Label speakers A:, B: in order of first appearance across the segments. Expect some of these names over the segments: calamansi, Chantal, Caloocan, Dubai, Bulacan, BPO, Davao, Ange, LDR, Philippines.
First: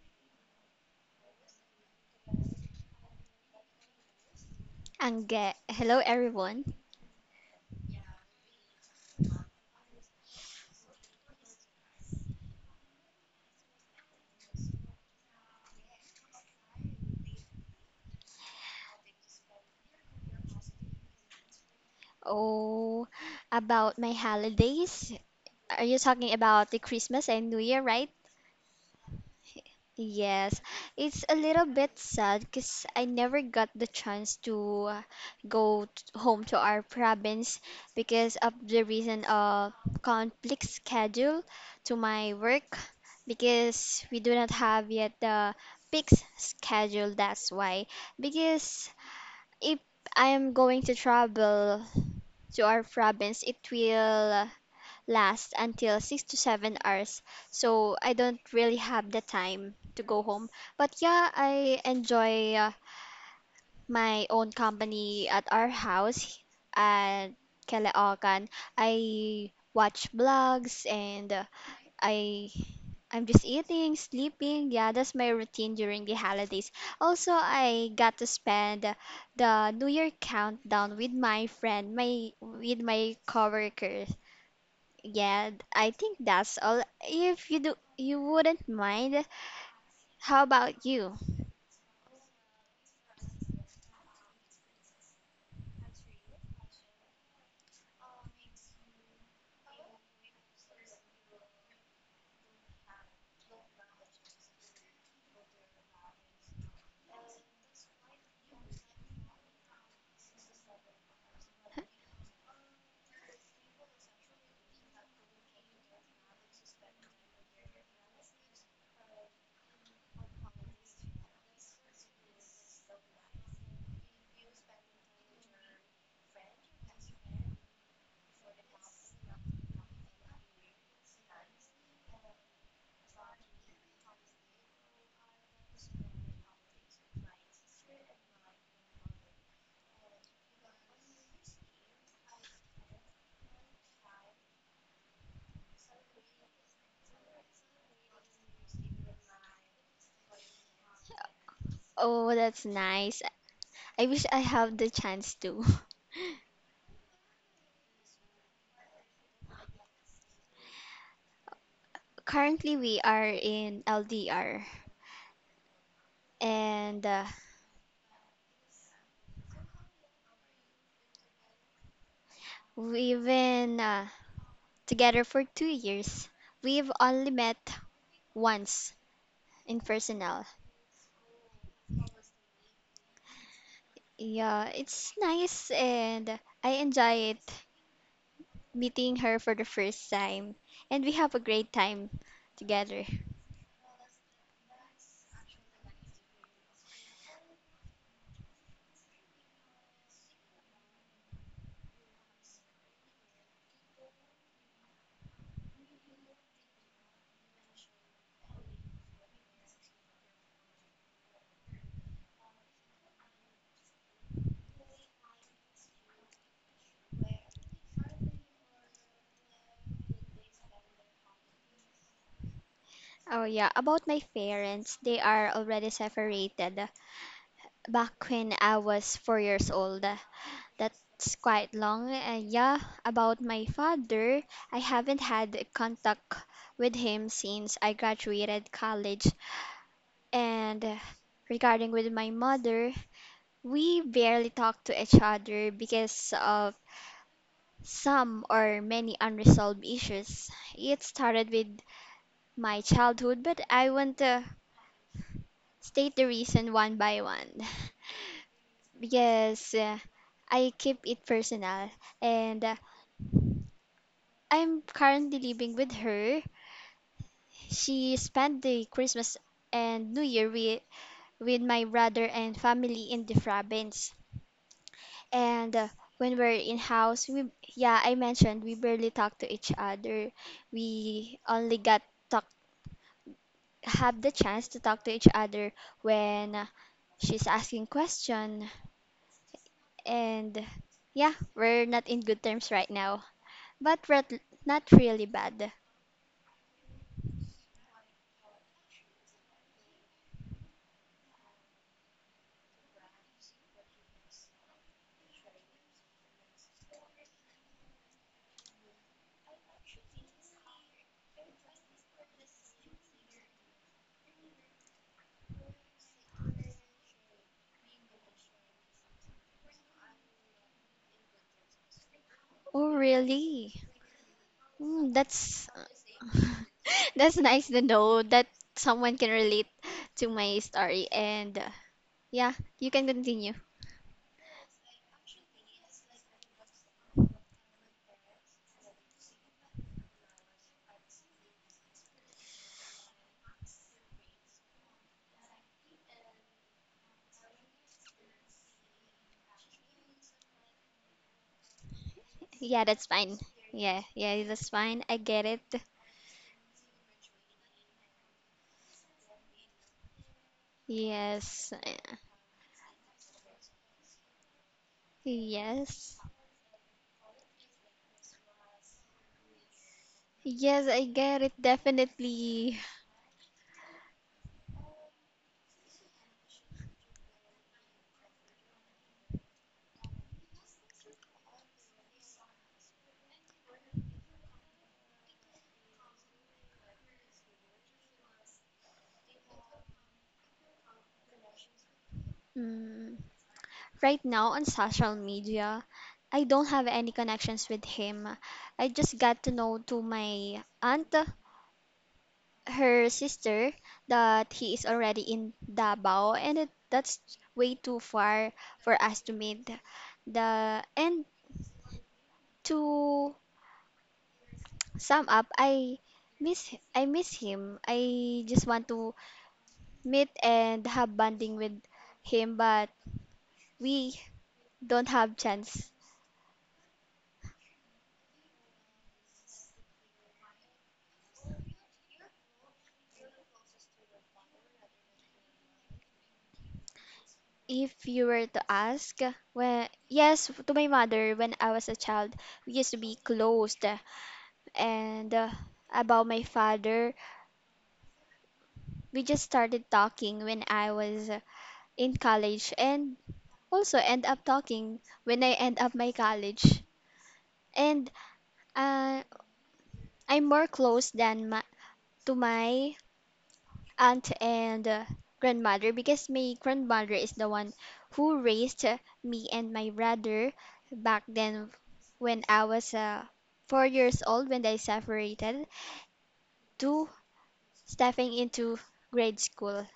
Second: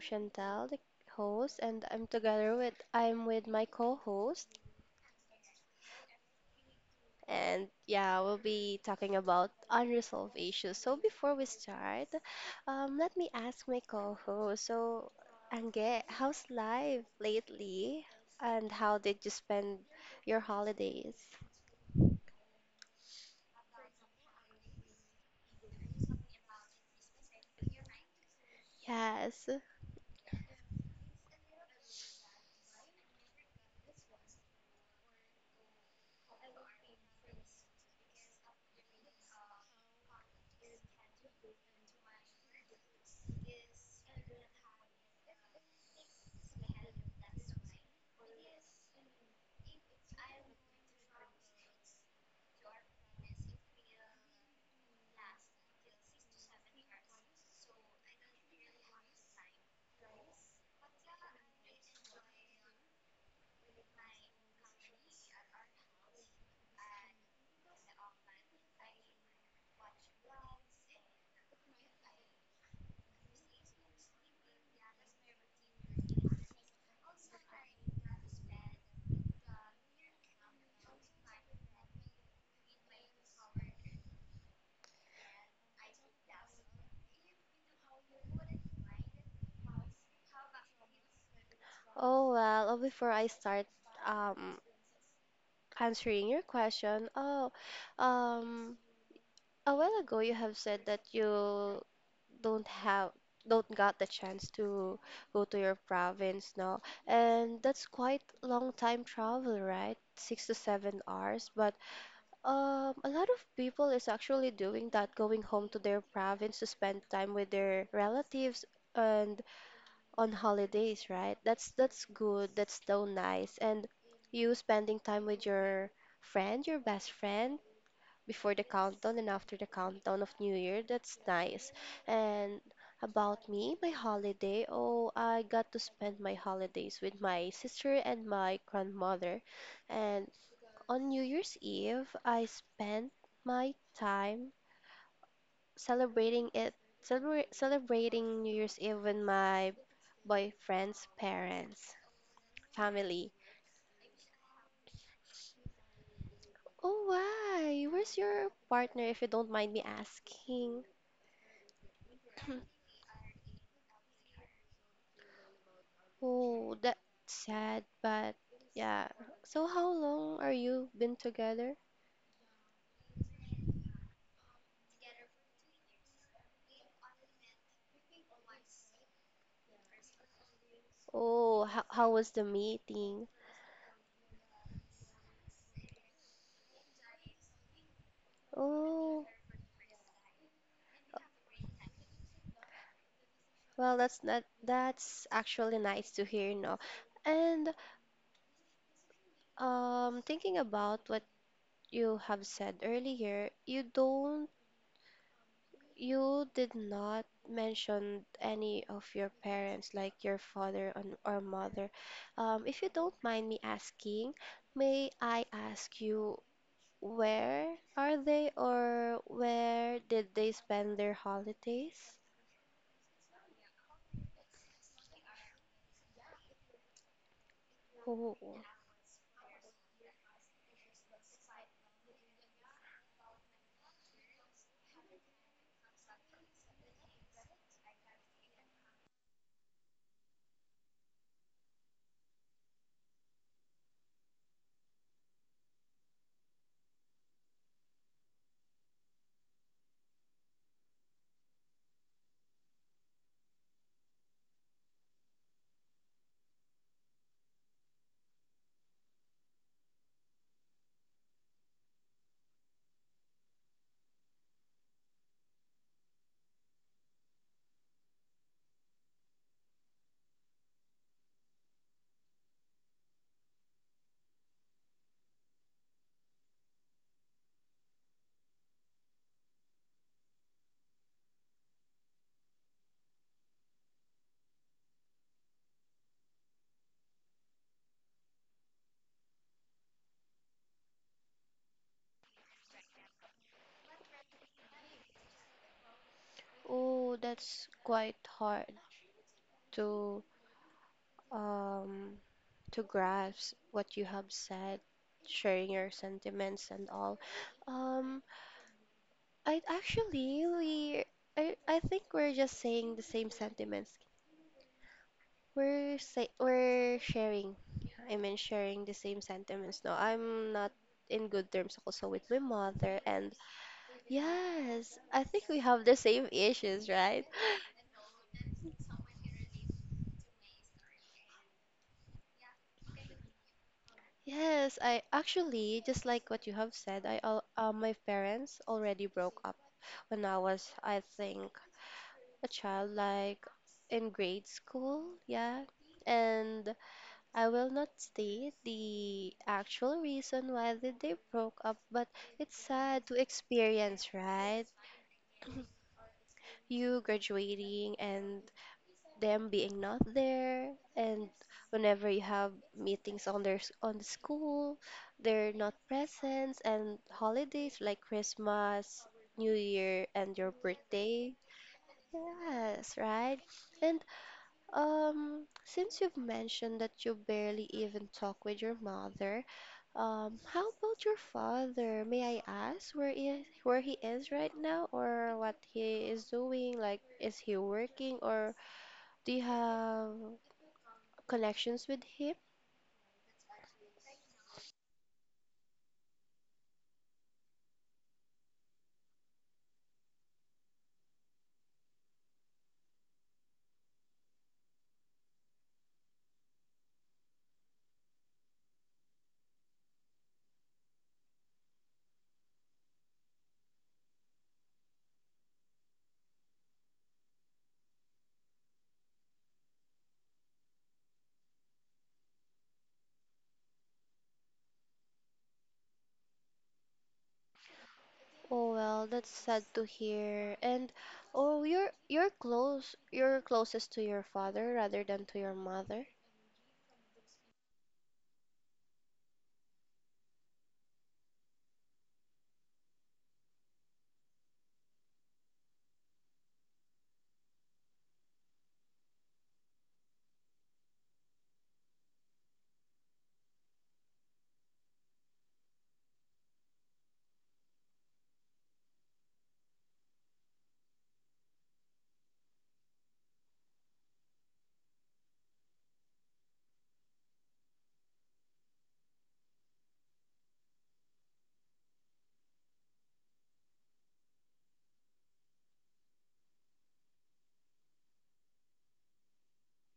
A: Chantal, the host, and I'm with my co-host,
B: Hello everyone.
A: and yeah, we'll be talking about unresolved issues. So before we start, let me ask my co-host. So, Ange, how's life lately, and how did you spend your holidays?
B: Oh, about my holidays. Are you talking about the Christmas and New Year, right?
A: Yes.
B: Yes. It's a little bit sad because I never got the chance to go home to our province because of the reason of conflict schedule to my work because we do not have yet the fixed schedule. That's why. Because if I am going to travel to our province, it will last until 6 to 7 hours. So I don't really have the time to go home. But yeah, I enjoy my own company at our house at Caloocan. I watch vlogs and I I'm just eating, sleeping. Yeah, that's my routine during the holidays. Also, I got to spend the New Year countdown with my friend, my with my coworkers. Yeah, I think that's all. If you do, you wouldn't mind. How about you?
A: Oh well, before I start um answering your question, oh, um, a while ago you have said that you don't have don't got the chance to go to your province now, and that's quite long time travel, right? 6 to 7 hours, but a lot of people is actually doing that, going home to their province to spend time with their relatives and on holidays, right? That's good. That's so nice. And you spending time with your friend, your best friend, before the countdown and after the countdown of New Year. That's nice. And about me, my holiday, oh, I got to spend my holidays with my sister and my grandmother. And on New Year's Eve, I spent my time celebrating it, celebrating New Year's Eve with my boyfriend's parents,
B: Oh, that's nice.
A: family.
B: I wish I have the chance to.
A: Oh, why? Where's your partner, if you don't mind me asking?
B: Currently, we are in LDR
A: Oh, that's
B: and
A: sad, but yeah. So how long are you been together?
B: we've been together for 2 years. We've only met once in personnel.
A: Oh, how was the meeting?
B: Yeah, it's nice and I enjoy it meeting
A: Oh,
B: her for the first time, and we have a great time together.
A: well, that that's actually nice to hear, you know. And thinking about what you have said earlier, you did not mention any of your parents, like your father and or mother. If you don't mind me asking, may I ask you where are they or where did they spend their holidays?
B: Oh yeah, about my parents, they are already separated back
A: Oh,
B: when I was 4 years old. That's quite long. Yeah, about my father, I haven't had contact with him since I graduated college. And regarding with my mother, we barely talk to each other because of some or many unresolved issues. It started with my childhood, but I won't state the reason one by one. Because I keep it personal. And I'm currently living with her. She spent the Christmas and New Year with my brother and family in the province. And when we're in house, we yeah, I mentioned we barely talk to each other. We only got talk have the chance to talk to each other when she's asking question. And yeah, we're not in good terms right now, but we're not really bad.
A: oh, that's quite hard to um, to grasp what you have said, sharing your sentiments and all. Um, I actually we I think we're just saying the same sentiments. We're say we're sharing. I mean sharing the same sentiments. No, I'm not in good terms also with my
B: Oh,
A: mother and
B: really?
A: yes,
B: Mm,
A: I think we
B: that's
A: have the same issues, right?
B: That's nice to know that someone can relate to my story. And yeah, you can continue.
A: Yes, I actually just like what you have said. My parents already broke up when I was, I think, a child, like in grade school, yeah. And I will not state the actual reason why did they broke up, but it's
B: Yeah,
A: sad
B: that's
A: to
B: fine. Yeah,
A: experience,
B: yeah,
A: right?
B: that's fine. I get it.
A: You graduating and them being not there and
B: Yes.
A: whenever you have meetings on on the school they're not
B: Yes.
A: present and holidays like Christmas, New Year and your
B: Yes, I
A: birthday.
B: get it. Definitely.
A: Yes, right. And since you've mentioned that you barely even talk with your mother, how about your father? May I ask where he is right now or what he is doing? Like, is he working or do you have connections with him?
B: Mm. Right now on social media, I don't have any connections with him. I just got to know to my aunt, her sister, that he is already in Davao, and that's way too far for us to meet. The and to sum up, I miss him. I just want to meet and have bonding with him, but we don't have chance.
A: Oh, well, that's sad to hear. And oh, you're closest to your father rather than to your mother.
B: If you were to ask, well, yes, to my mother, when I was a child, we used to be closed. And about my father, we just started talking when I was in college and also end up talking when I end up my college. And uh, I'm more close than to my aunt and grandmother because my grandmother is the one who raised me and my brother back then when I was 4 years old when they separated to stepping into grade school.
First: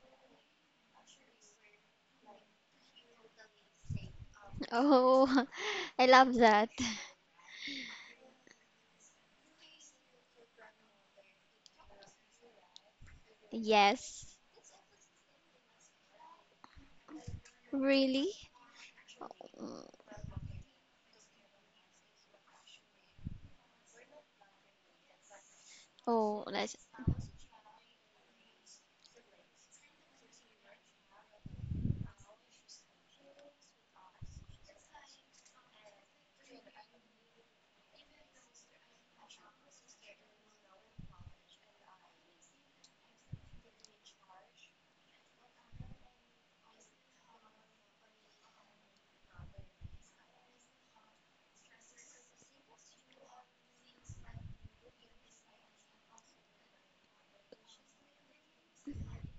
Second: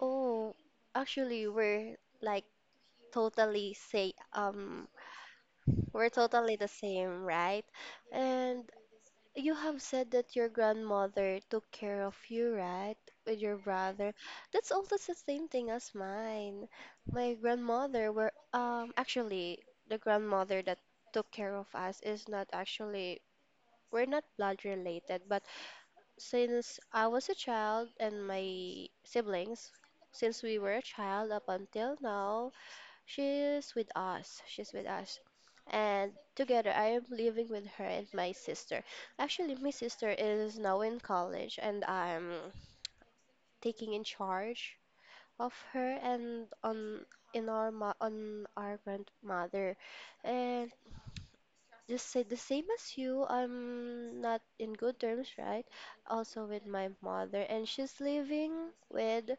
A: Oh, actually, we're like totally say
B: Oh, I
A: we're
B: love
A: totally the
B: that.
A: same, right? And you have said that your grandmother took care of you, right? With your brother.
B: Yes.
A: That's almost the same thing as mine. My grandmother were
B: Really?
A: actually
B: Mm.
A: the grandmother that took care of us is not actually we're not blood related, but
B: Oh, that's.
A: since I was a child and my siblings, since we were a child up until now, she's with us. She's with us. And together, I am living with her and my sister. Actually, my sister is now in college, and I'm taking in charge of her and on in our ma on our grandmother. And just say the same as you, I'm not in good terms, right? Also with my mother, and she's living with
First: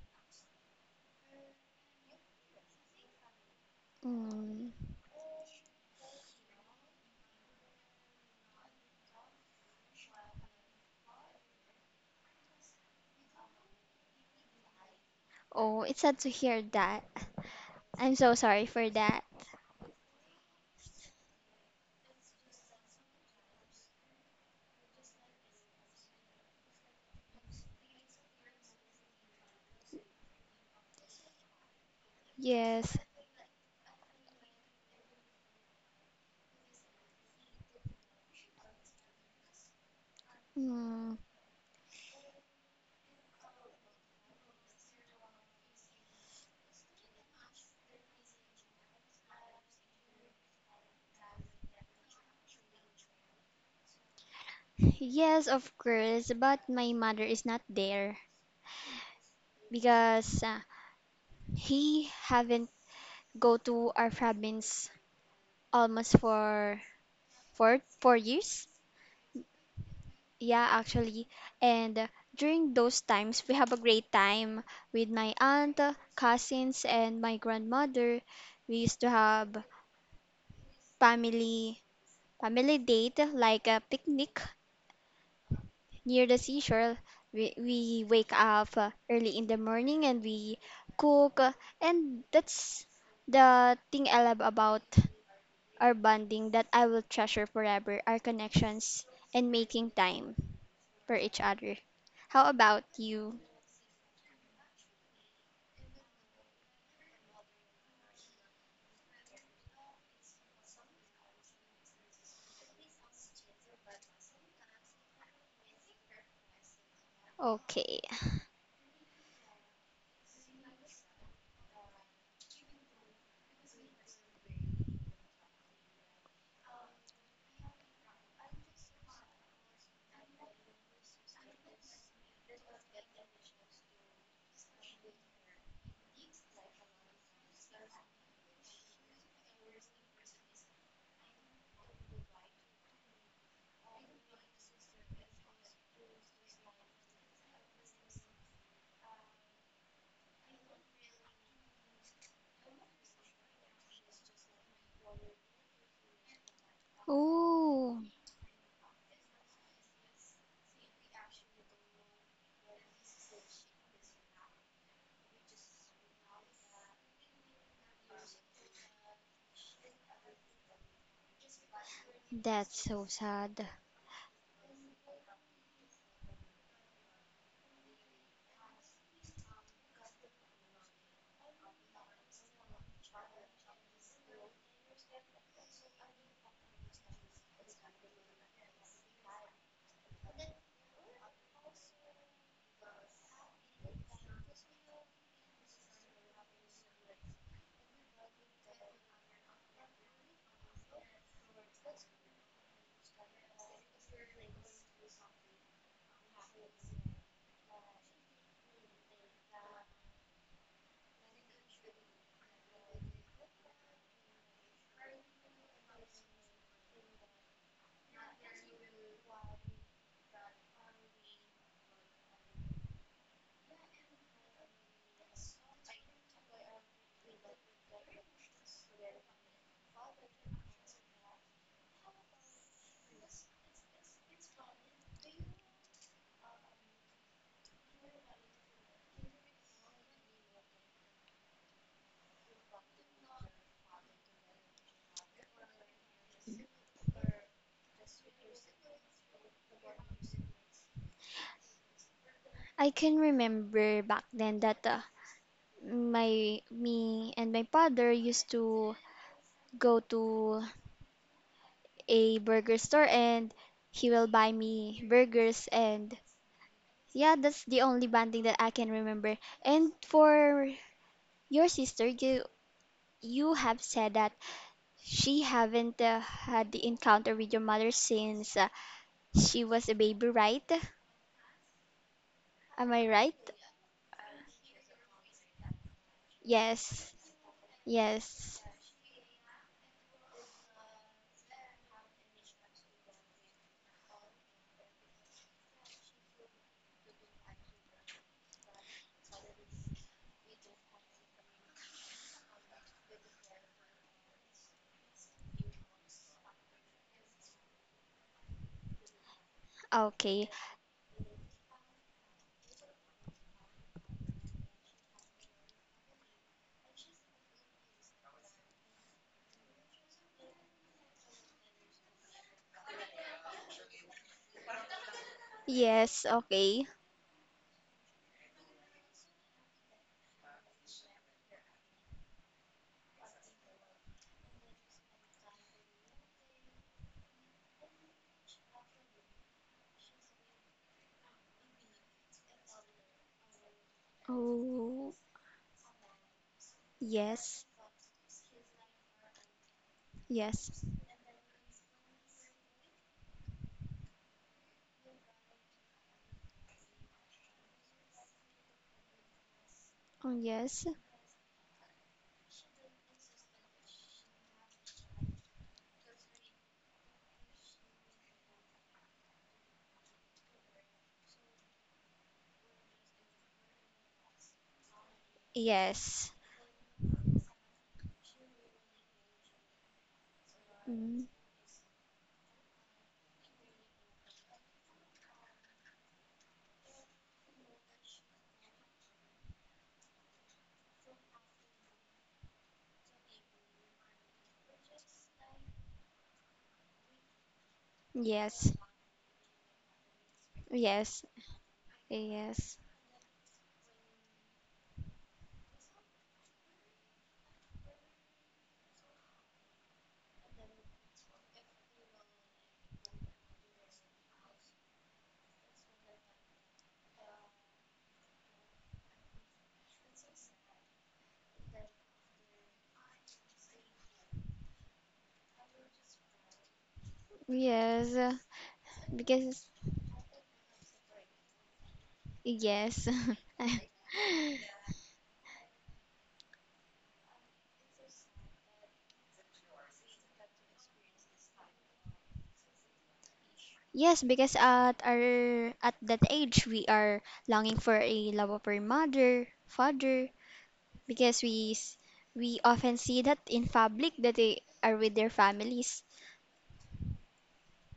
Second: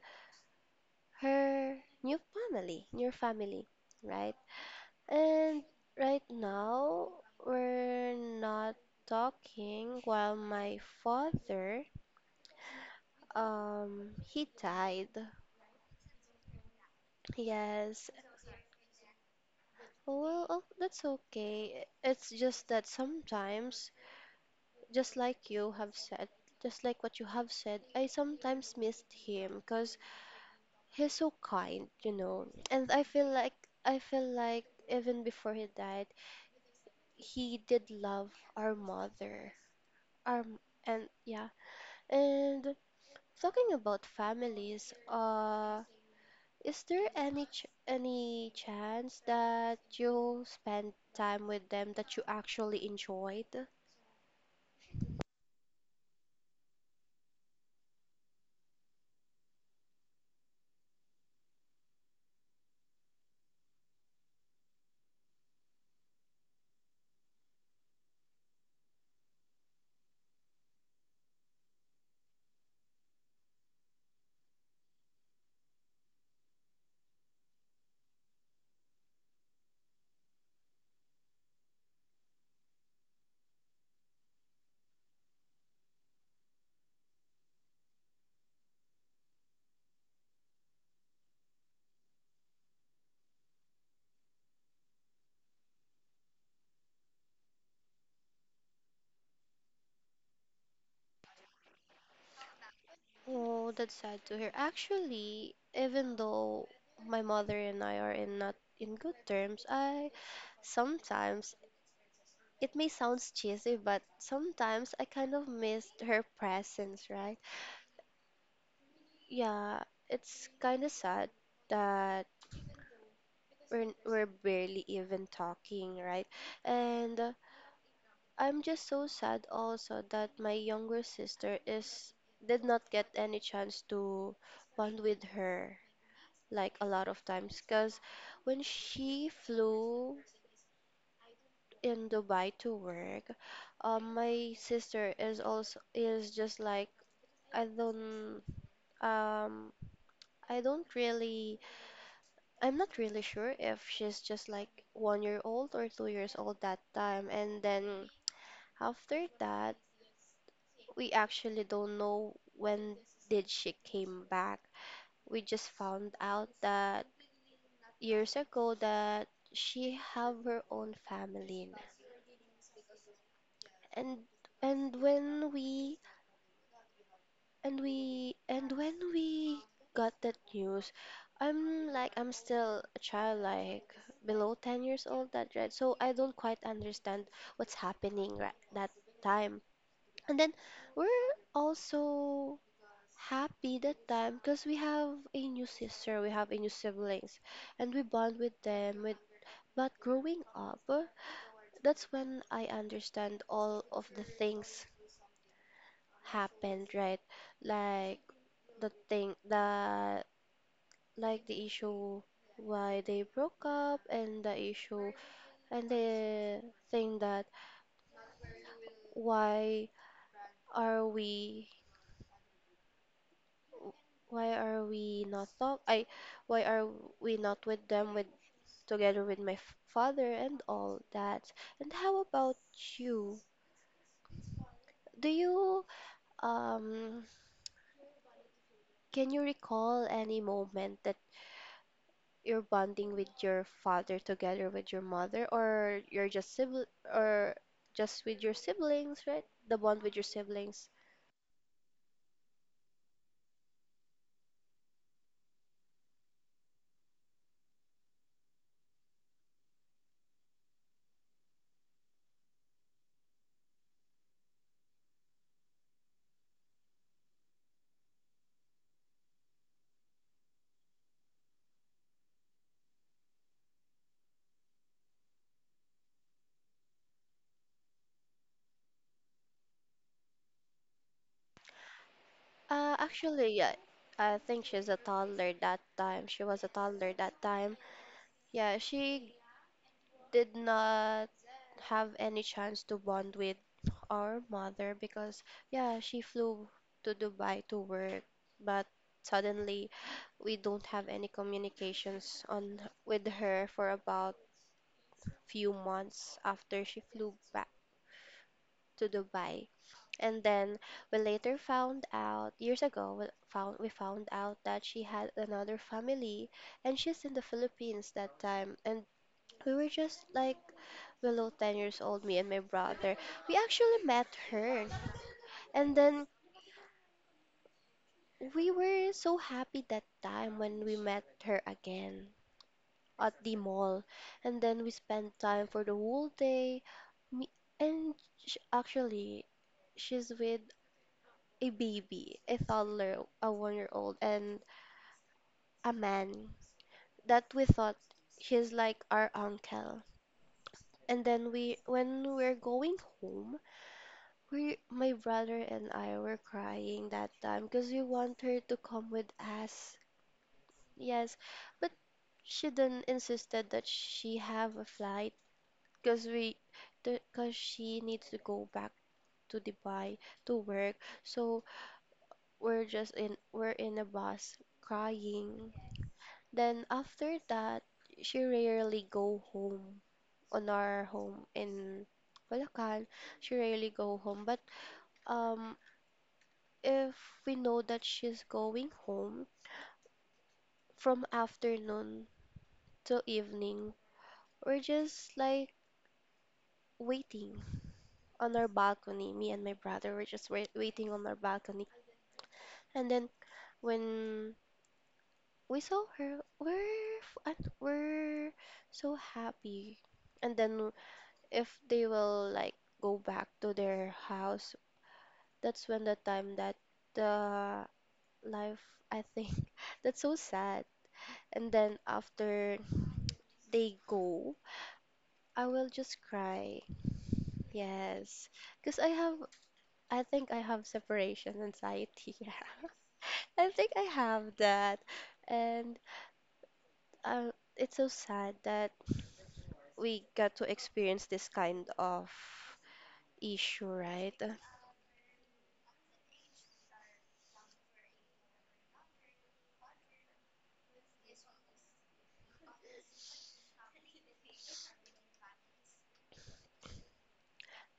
A: her new family, right?
B: Mm.
A: And right now, we're not talking while my father, he died.
B: Oh, it's sad to hear that.
A: Yes.
B: I'm so sorry for that.
A: Well, oh, that's okay. It's just that sometimes, just like you have said, just like what you have said, I sometimes missed him because he's so kind, you know. And
B: Yes.
A: I feel like even before he died, he did love our mother. Um, and
B: Mm.
A: yeah, and talking about families, is there any chance that you spend time with them that you actually enjoyed?
B: Yes, of course, but my mother is not there because he haven't go to our province almost for four years. Yeah, actually, and during those times we have a great time with my aunt, cousins, and my grandmother. We used to have family family date like a picnic near the seashore. We wake up early in the morning and we cook. And that's the thing I love about our bonding that I will treasure forever our connections and making time for each other. How about you?
A: Oh, that's sad to hear. Actually, even though my mother and I are in not in good terms, I sometimes, it may sound cheesy, but sometimes I kind of missed her presence, right?
B: Okay.
A: Yeah, it's kind of sad that we're barely even talking, right? And I'm just so sad also that my younger sister is did not get any chance to bond with her like a lot of times because when she flew in Dubai to work, my sister is also is just like I don't um I don't really, I'm not really sure if she's just like 1 year old or 2 years old that time. And
B: Oh,
A: then after that, we actually don't know when did she came back. We just found out that years ago that she have her own family.
B: that's so sad.
A: And and when we and when we got that news, I'm still a child, like below 10 years old that right. So I don't quite understand what's happening right that time. And then we're also happy that time because we have a new sister, we have a new siblings, and we bond with them. With But growing up, that's when I understand all of the things happened, right? Like the thing that like the issue why they broke up and the issue and the thing that why are we why are we not talk? Why are we not with them with together with my father and all that? And how about you? Do you um can you recall any moment that you're bonding with your father together with your mother, or you're just sibling, or just with your siblings, right? The bond with your siblings.
B: I can remember back then that my me and my father used to go to a burger store and he will buy me burgers and yeah, that's the only bonding that I can remember. And for your sister, you have said that she haven't had the encounter with your mother since she was a baby, right? Am I right?
A: Actually, yeah, I think she's a toddler that time.
B: Yes. Yes.
A: Yeah, she did not have any chance to bond with our mother because, yeah, she flew to Dubai to work, but suddenly we don't have any communications on with her for about few months after she flew back to Dubai. And
B: Okay.
A: then we later found out years ago we found out that she had another family and she's in the Philippines that time and we were just like below 10 years old, me and my brother. We actually met her. And then
B: Yes, okay.
A: we were so happy that time when we met her again at the mall. And then we spent time for the whole day. Me and sh actually, she's with a baby, a toddler, a 1 year old, and
B: Oh,
A: a man that we
B: yes.
A: thought he's like our uncle.
B: Yes.
A: And then when we're going home, my brother and I were crying that time because we want her to come with us.
B: Oh, yes.
A: Yes, but she then insisted that she have a flight because because she needs to go back to Dubai to work. So we're in a bus crying.
B: Yes.
A: Then after that, she rarely go home on our
B: Mm,
A: home in Bulacan. She rarely go home, but um if we know that she's going home from afternoon to evening, we're just like waiting on our
B: yes.
A: balcony. Me and my brother were just waiting on
B: Yes.
A: our balcony.
B: Yes,
A: And then when we saw her, we're so happy. And then if they will like go back to their house, that's when the time that the life, I think, that's so sad. And then after they go, I will just cry.
B: yes,
A: Yes. Because I have,
B: because
A: I think I have separation anxiety. Yeah.
B: yes,
A: I think I have that. And uh, it's so sad that we got to experience this kind of issue,
B: yes,
A: right?
B: because at that age we are longing for a love of our mother, father, because we often see that in public that they are with their families.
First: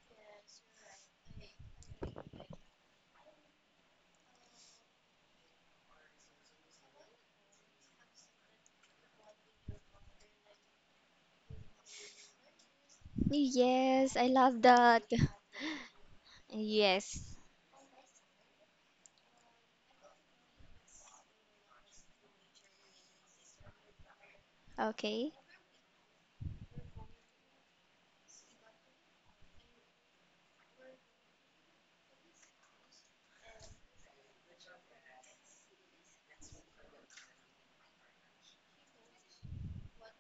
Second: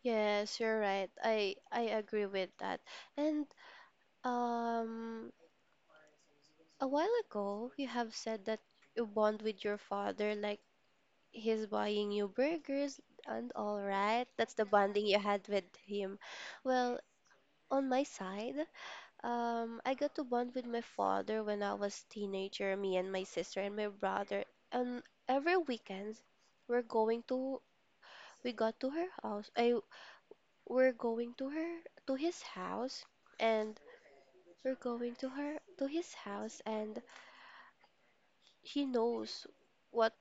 A: Yes, you're right. I agree with that. And um a while ago, you have said that you bond with your father, like he's buying you burgers and all,
B: Yes,
A: right?
B: I
A: That's
B: love
A: the
B: that.
A: bonding you had with him. Well,
B: Yes,
A: on my side, I got to bond with my father when I was teenager, me and my sister and my brother. And
B: okay.
A: every weekend, we're going to, we got to her house. We're going to her, to his house, and we're going to her, to his house, and he knows what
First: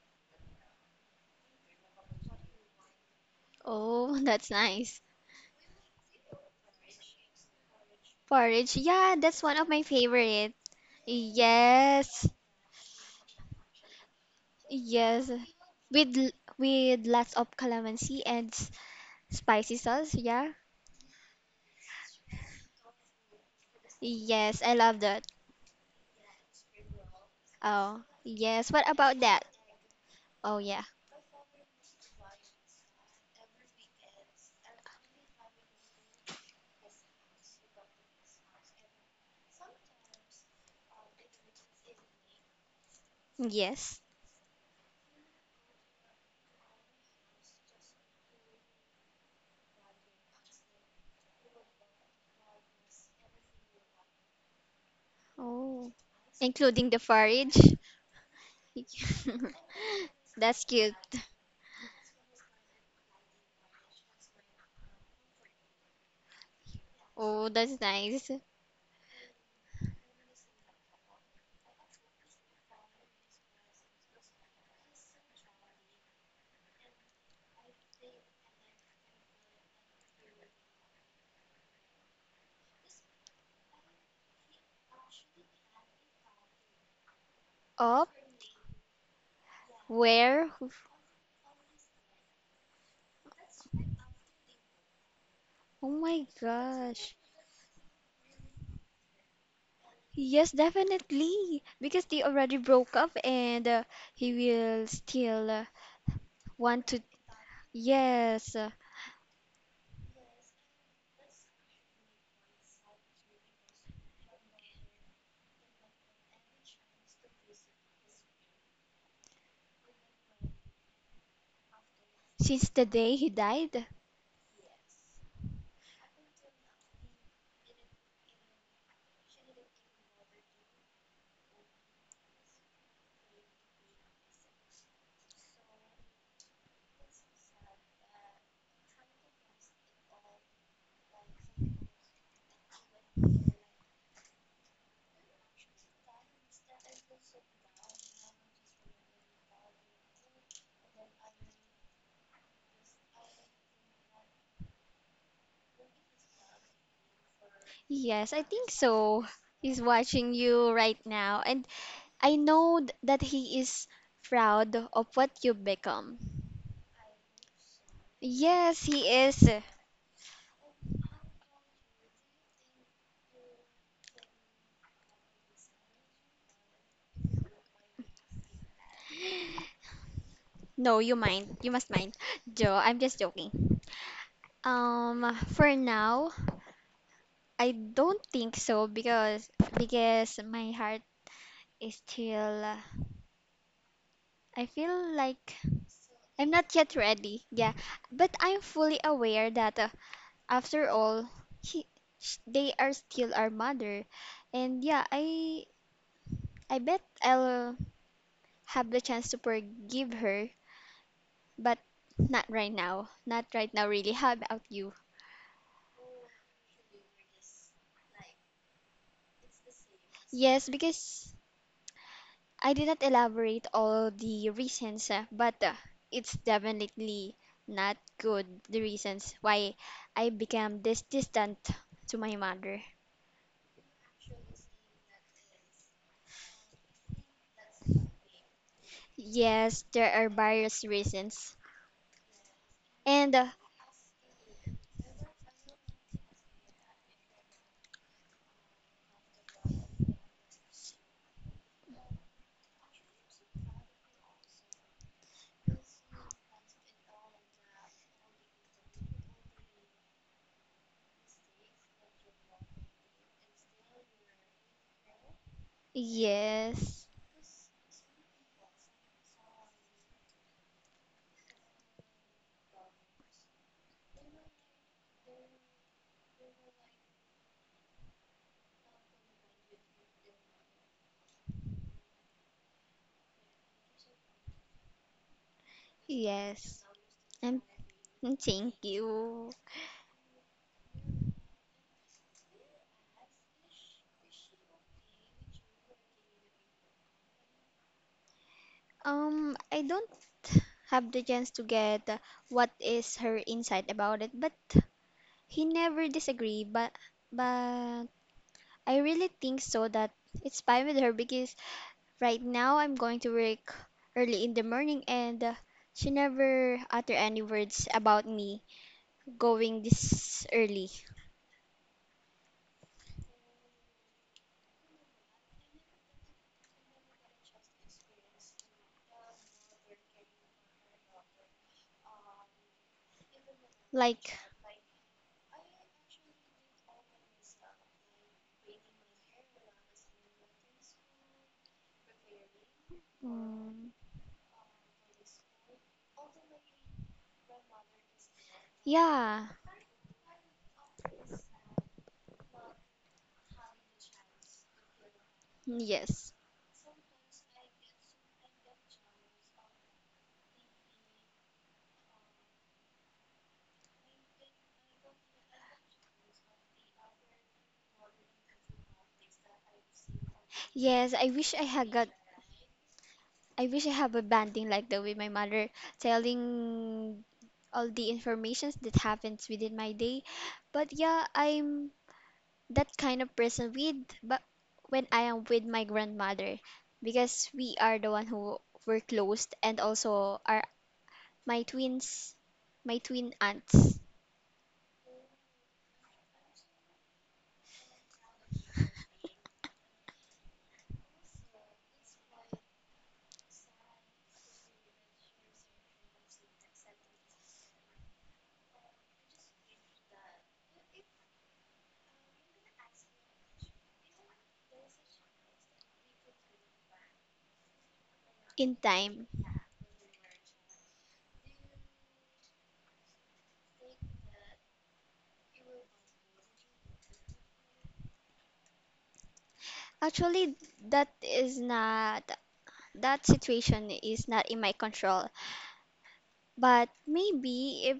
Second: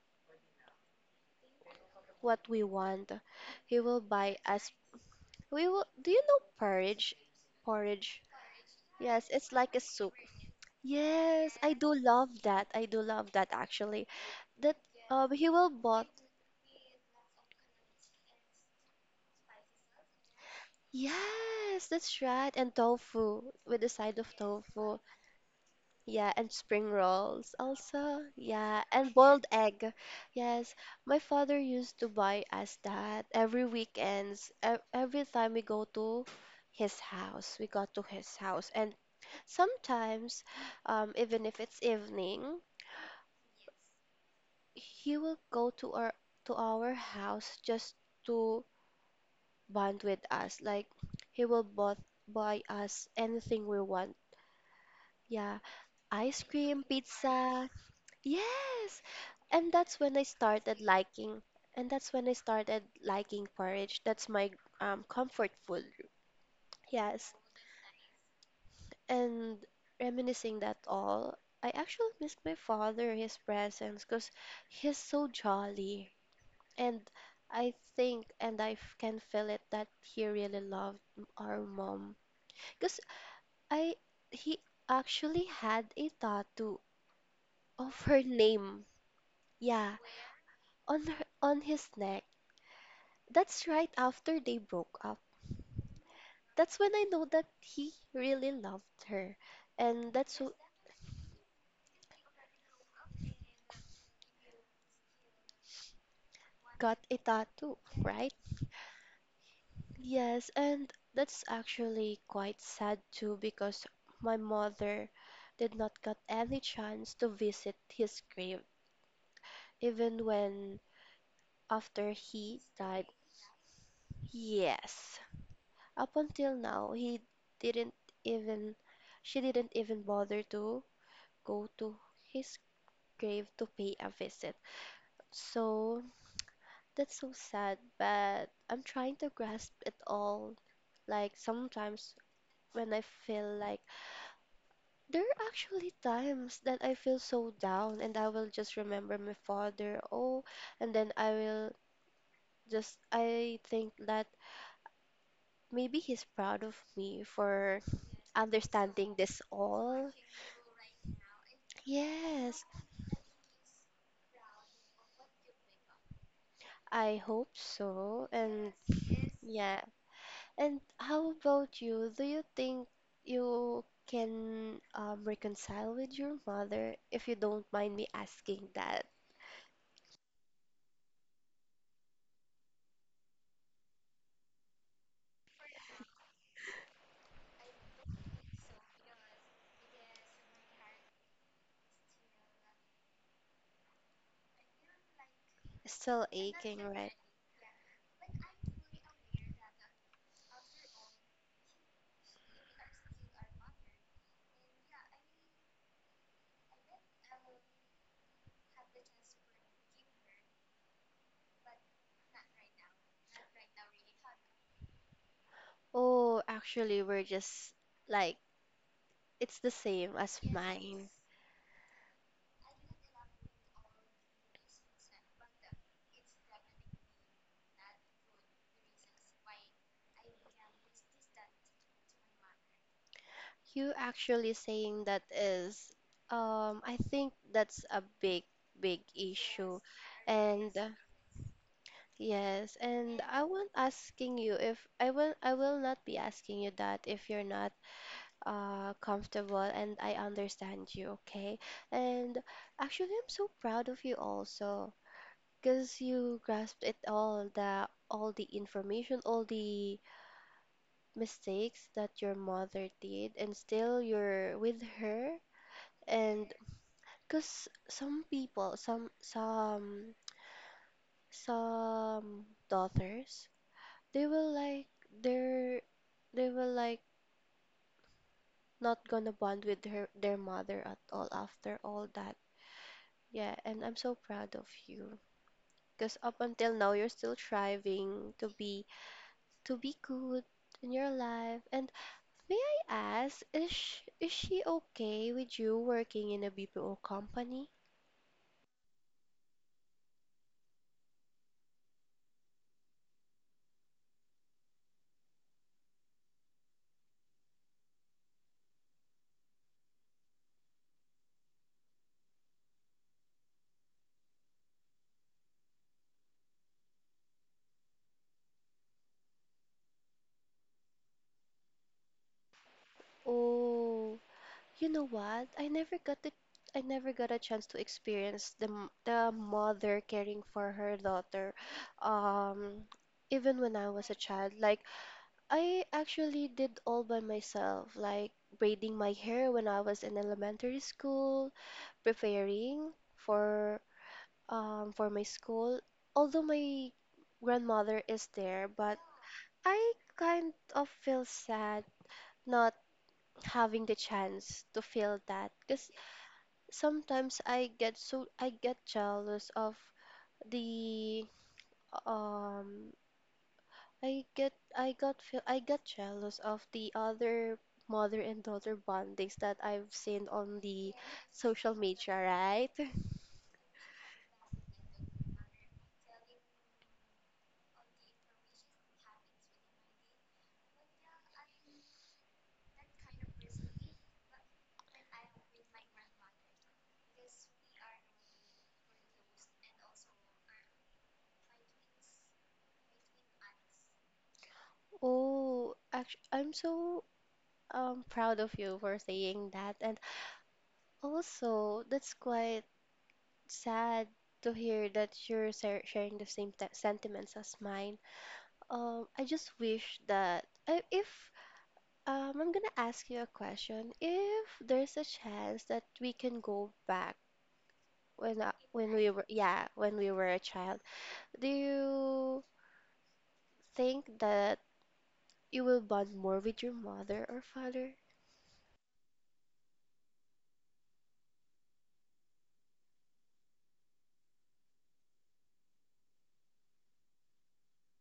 A: what we want. He will
B: Oh,
A: buy
B: That's
A: us.
B: nice.
A: We will. Do you know porridge? Porridge.
B: Porridge, yeah,
A: Yes,
B: that's
A: it's
B: one of
A: like a
B: my
A: soup.
B: favorite.
A: Yes, I do
B: Yes,
A: love that. I do love that actually. That
B: yes,
A: he will bought.
B: with l- with lots of calamansi and spicy sauce. Yeah.
A: Yes, that's right. And tofu with a side of
B: Yes, I
A: tofu.
B: love that.
A: Yeah, and spring rolls
B: Oh,
A: also.
B: yes.
A: Yeah,
B: What
A: and
B: about that?
A: boiled egg.
B: Oh,
A: Yes,
B: yeah.
A: my father used to buy us that every weekends. Every time we go to his house, we got to his house. And sometimes, even if it's evening,
B: Yes.
A: he will go to our house just to bond with us. Like he will both buy us anything we want. Yeah,
B: Oh,
A: ice cream,
B: including the forage.
A: pizza. Yes. And that's when I
B: That's
A: started
B: cute.
A: liking porridge. That's my comfort food. Yes.
B: Oh, that's nice.
A: And reminiscing that all, I actually miss my father, his presence, because he's so jolly. And I think, and can feel it, that he really loved our mom. Because I, he actually had a tattoo of
B: Up?
A: her name. Yeah,
B: Where?
A: on his neck. That's right after they broke up.
B: Oh my
A: That's when I
B: gosh.
A: know that he really loved her. And that's
B: Yes,
A: who
B: definitely. Because they already broke up and he will still want
A: got
B: to.
A: a tattoo, right?
B: Yes.
A: Yes, and that's actually quite sad too because my mother did not get any chance to visit his grave, even when after he
B: Since the
A: died.
B: day he died?
A: Yes. Up until now, he didn't even, she didn't even bother to go to his grave to pay a visit. So that's so sad, but I'm trying to grasp it all. Like sometimes when I feel like there are actually times that I feel so down and I will just remember my father. Oh, and then I will just I think that maybe he's proud of me for
B: Yes, I think
A: understanding
B: so.
A: this
B: He's
A: all.
B: watching you right now, and I
A: Yes,
B: know that he is proud of what you become.
A: I hope so. And
B: Yes, he is.
A: yeah. And how about you? Do you think you can reconcile with your mother, if you don't mind me asking that?
B: No, you mind. You must mind. Joe, I'm just joking. For now, I don't think so because my heart is still I feel like
A: Still
B: I'm not
A: aching,
B: yet
A: right?
B: ready. Yeah, but I'm fully aware that after all, he, they are still our mother. And yeah, I bet I'll have the chance to forgive her, but not right now. Not right now, really. How about you?
A: Oh, actually, we're just like, it's the same as
B: Yes,
A: mine.
B: because I did not elaborate all the reasons, but it's definitely not good, the reasons why I became this distant to my mother.
A: You actually saying that is, I think that's a big issue.
B: Yes, there are
A: And
B: various reasons.
A: yes, and
B: And
A: I will not be asking you that if you're not comfortable, and I understand you, okay? And actually I'm so proud of you also because you grasped it all, the all the information, all the mistakes that your mother did, and still you're with her. And
B: yes,
A: because some people, some daughters, they will like they're they will like not gonna bond with her their mother at all after all that. Yeah, and I'm so proud of you. Because up until
B: yes.
A: now you're still
B: Um,
A: striving
B: Thank you.
A: to be good in your life. And may I ask, is she okay with you working in a BPO company?
B: I don't have the chance to get what is her insight about it, but he never disagree. But I really think so that it's fine with her because right now I'm going to work early in the morning and she never utter any words about me going this early.
A: Oh, you know what? I never got a chance to experience the the mother caring for her daughter. Um, even when I was a
B: Like,
A: child, like I actually did all by myself, like braiding my hair when I was in elementary school, preparing
B: mm,
A: for my school. Although my grandmother is there, but
B: yeah,
A: I kind of feel sad not having the chance to feel that, because
B: yes,
A: sometimes I get jealous of the um I get I got feel I got jealous of the other mother and daughter bondings that I've seen on the
B: yes.
A: social media, right?
B: I wish I have a bonding like the way my mother telling all the informations that happens within my day. But yeah, I'm that kind of person with but when I am with my grandmother because we are the one who were closed and also are my twins my twin aunts
A: Oh, actually, I'm so proud of you for saying that, and also that's quite sad to hear that you're sharing the same t sentiments as mine. I just wish that I, if I'm gonna ask you a question. If there's a chance that we can go back
B: in time.
A: when we were a child, do you think that you will bond more with your mother or father?
B: Actually, that is not that situation is not in my control. But maybe if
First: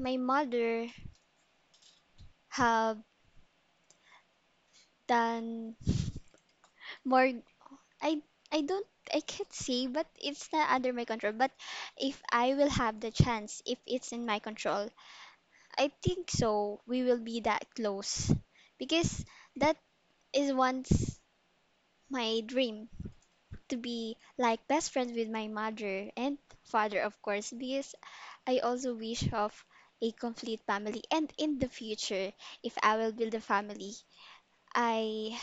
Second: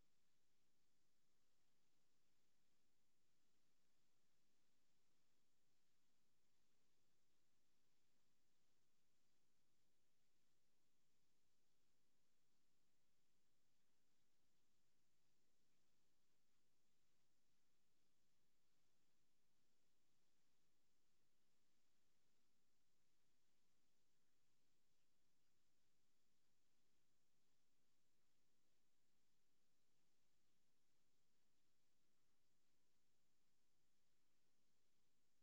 B: my mother have than more I I don't I can't say, but it's not under my control. But if I will have the chance, if it's in my control, I think so we will be that close, because that is once my dream to be like best friends with my mother and father, of course, because I also wish of a complete family, and in the future, if I will build a family, I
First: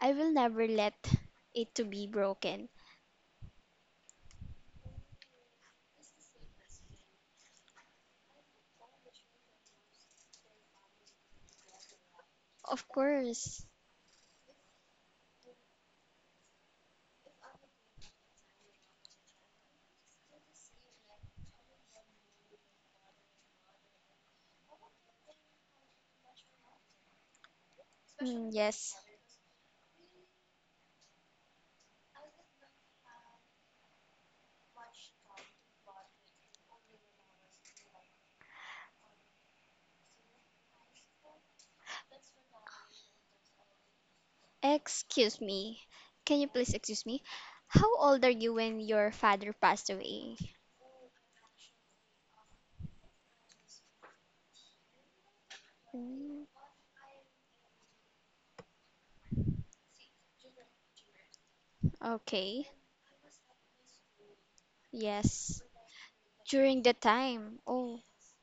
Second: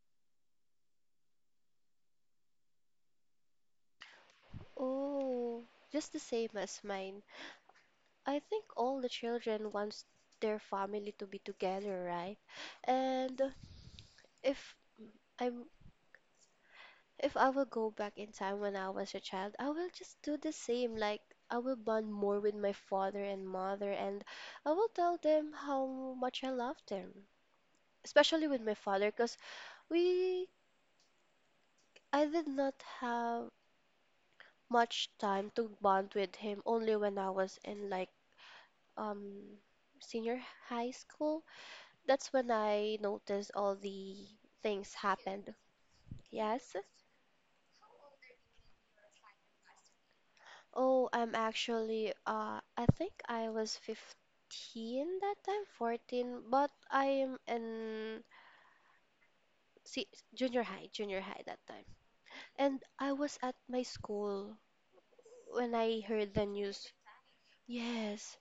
B: I will never let it to be broken.
A: Oh, just the same as mine. I think all the children wants their family to be together, right?
B: Of
A: And
B: course.
A: if I'm if I will go back in time when I was a child, I will just do the same. Like, I will bond more with my father and mother, and I will tell them how much I love them, especially
B: Mm,
A: with my
B: yes.
A: father, because we, I did not have much time to bond with him, only when I was in like um senior high school. That's when I noticed all the things
B: Excuse
A: happened.
B: me. Can you please
A: Yes.
B: excuse me? How old are you when your father passed away?
A: Oh, I'm actually, I think I was 15 that time,
B: Mm,
A: 14, but I am in see, junior high that time.
B: okay.
A: And I was at my school
B: Yes.
A: when I heard the
B: During
A: news.
B: the time. Oh,
A: Yes,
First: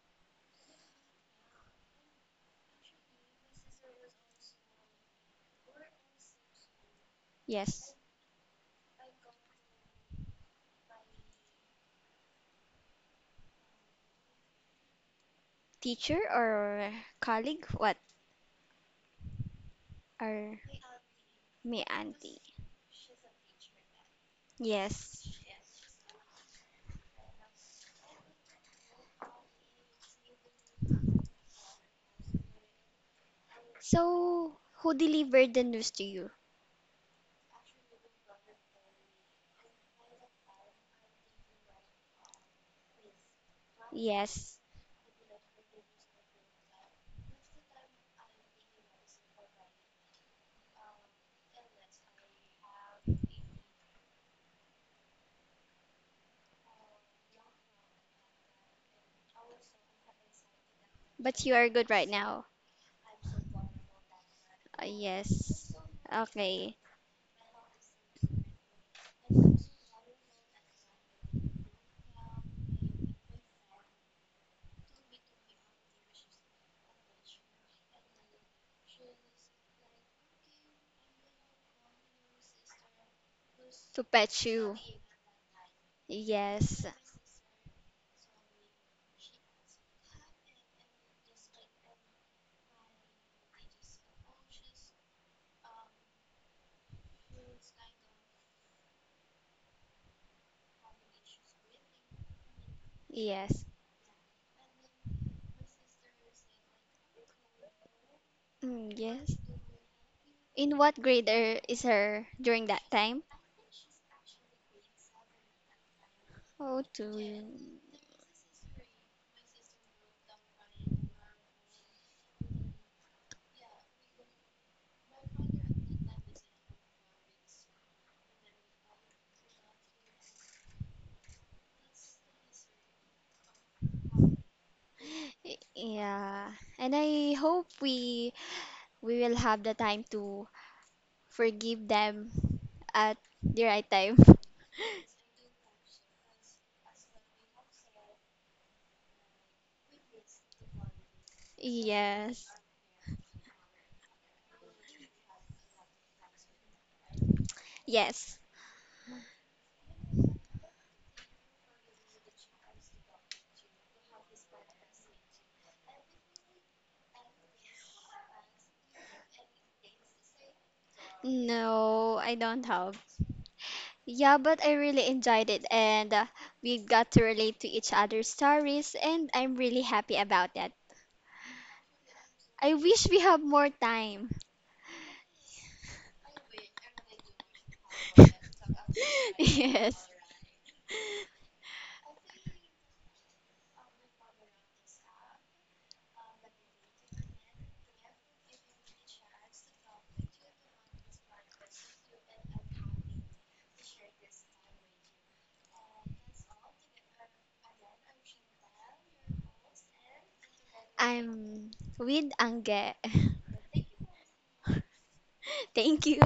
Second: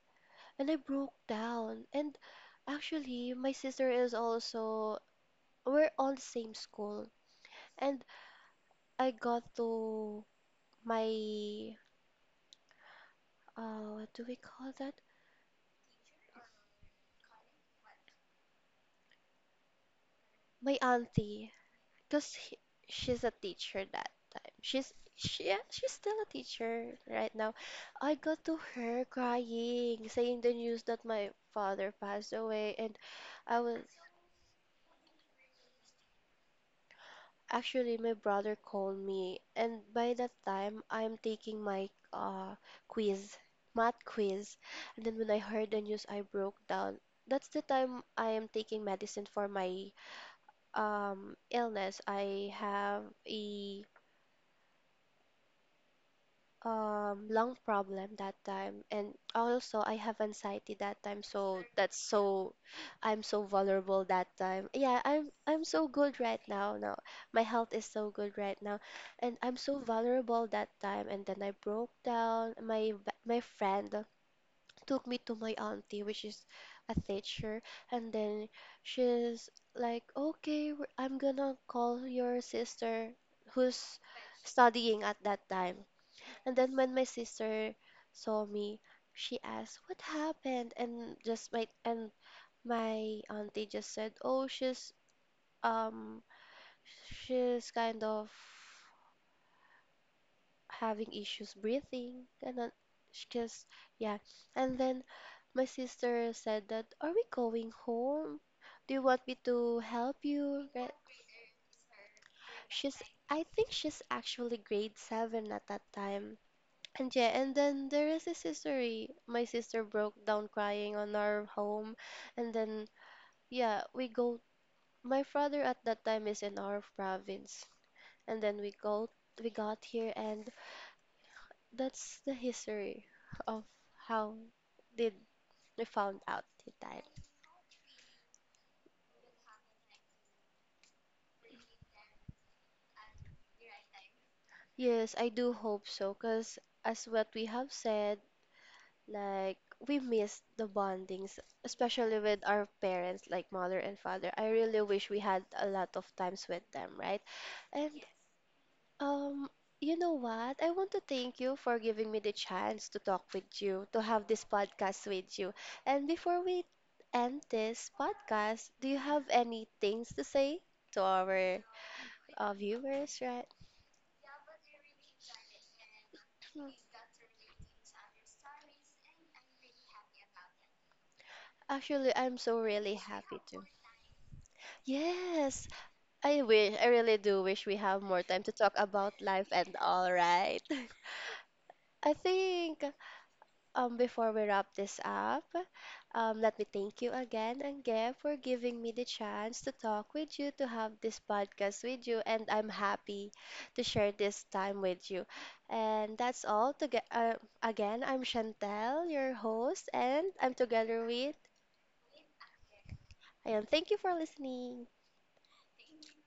A: and I broke down. And actually, my sister is also, we're all the same school.
B: yes.
A: And I got to my, what do we call that?
B: Teacher or colleague? What? Or
A: My auntie.
B: me
A: Because
B: auntie?
A: she's a teacher that time. She's
B: Yes.
A: she yeah, she's still a teacher right now. I got to her crying, saying the news that my father passed away, and I was
B: So, who delivered the news to you?
A: actually my brother called me, and by that time I'm taking my quiz, math quiz,
B: Yes.
A: and then when I heard the news, I broke down. That's the time I am taking medicine for my um illness. I have a lung problem that time, and also I have anxiety that time,
B: But you
A: so
B: are good
A: that's
B: right now.
A: so I'm so vulnerable that time. Yeah, I'm
B: Yes.
A: so good right now.
B: Okay.
A: Now my health is so good right now, and I'm so vulnerable that time, and then I broke down. My friend took me to my auntie, which is a teacher, and then she's like, "Okay, I'm gonna call your sister who's
B: To pet you.
A: studying at that time." And then
B: Yes.
A: when my sister saw me, she asked, "What happened?" And just my and my auntie just said, "Oh, um she's kind of having issues breathing." And then she just
B: Yes.
A: yeah. And then my sister said that, "Are we going home?
B: Mm,
A: Do you want me
B: yes.
A: to help you?"
B: In
A: Right?
B: what grade is her during that
A: She's,
B: time?
A: I think she's actually grade seven at that time.
B: Oh, two.
A: And yeah, and then there is rest history. My sister broke down crying on our home, and then yeah, we go. My father at that time is in our province, and then we got here, and that's the history of how did we found out
B: Yeah.
A: the
B: And
A: time.
B: I hope we will have the time to forgive them at the right time.
A: Yes, I do hope so, because as what we have said, like we miss the bondings, especially with
B: Yes.
A: our parents, like mother and father. I really wish we had a lot of times with them, right? And
B: Yes.
A: um, you know what? I want to thank you for giving me the chance to talk with you, to have this podcast with you. And before we end this podcast, do you have any things to say to our
B: No, I don't have.
A: viewers, right?
B: Yeah, but I really enjoyed it and we got to relate to each other's stories and I'm really happy about that.
A: Actually, I'm so
B: I
A: really
B: wish we
A: happy
B: have
A: too.
B: more time.
A: Yes, I wish, I really do wish we have more time to talk about life and
B: Yes.
A: all, right? I think before we wrap this up, let me thank you again, Angge, for giving me the chance to talk with you, to have this podcast with you, and I'm happy to share this time with you. And that's all. To get again, I'm Chantel, your host, and I'm together with.
B: I'm with Ange.
A: And thank you for listening.
B: Thank you.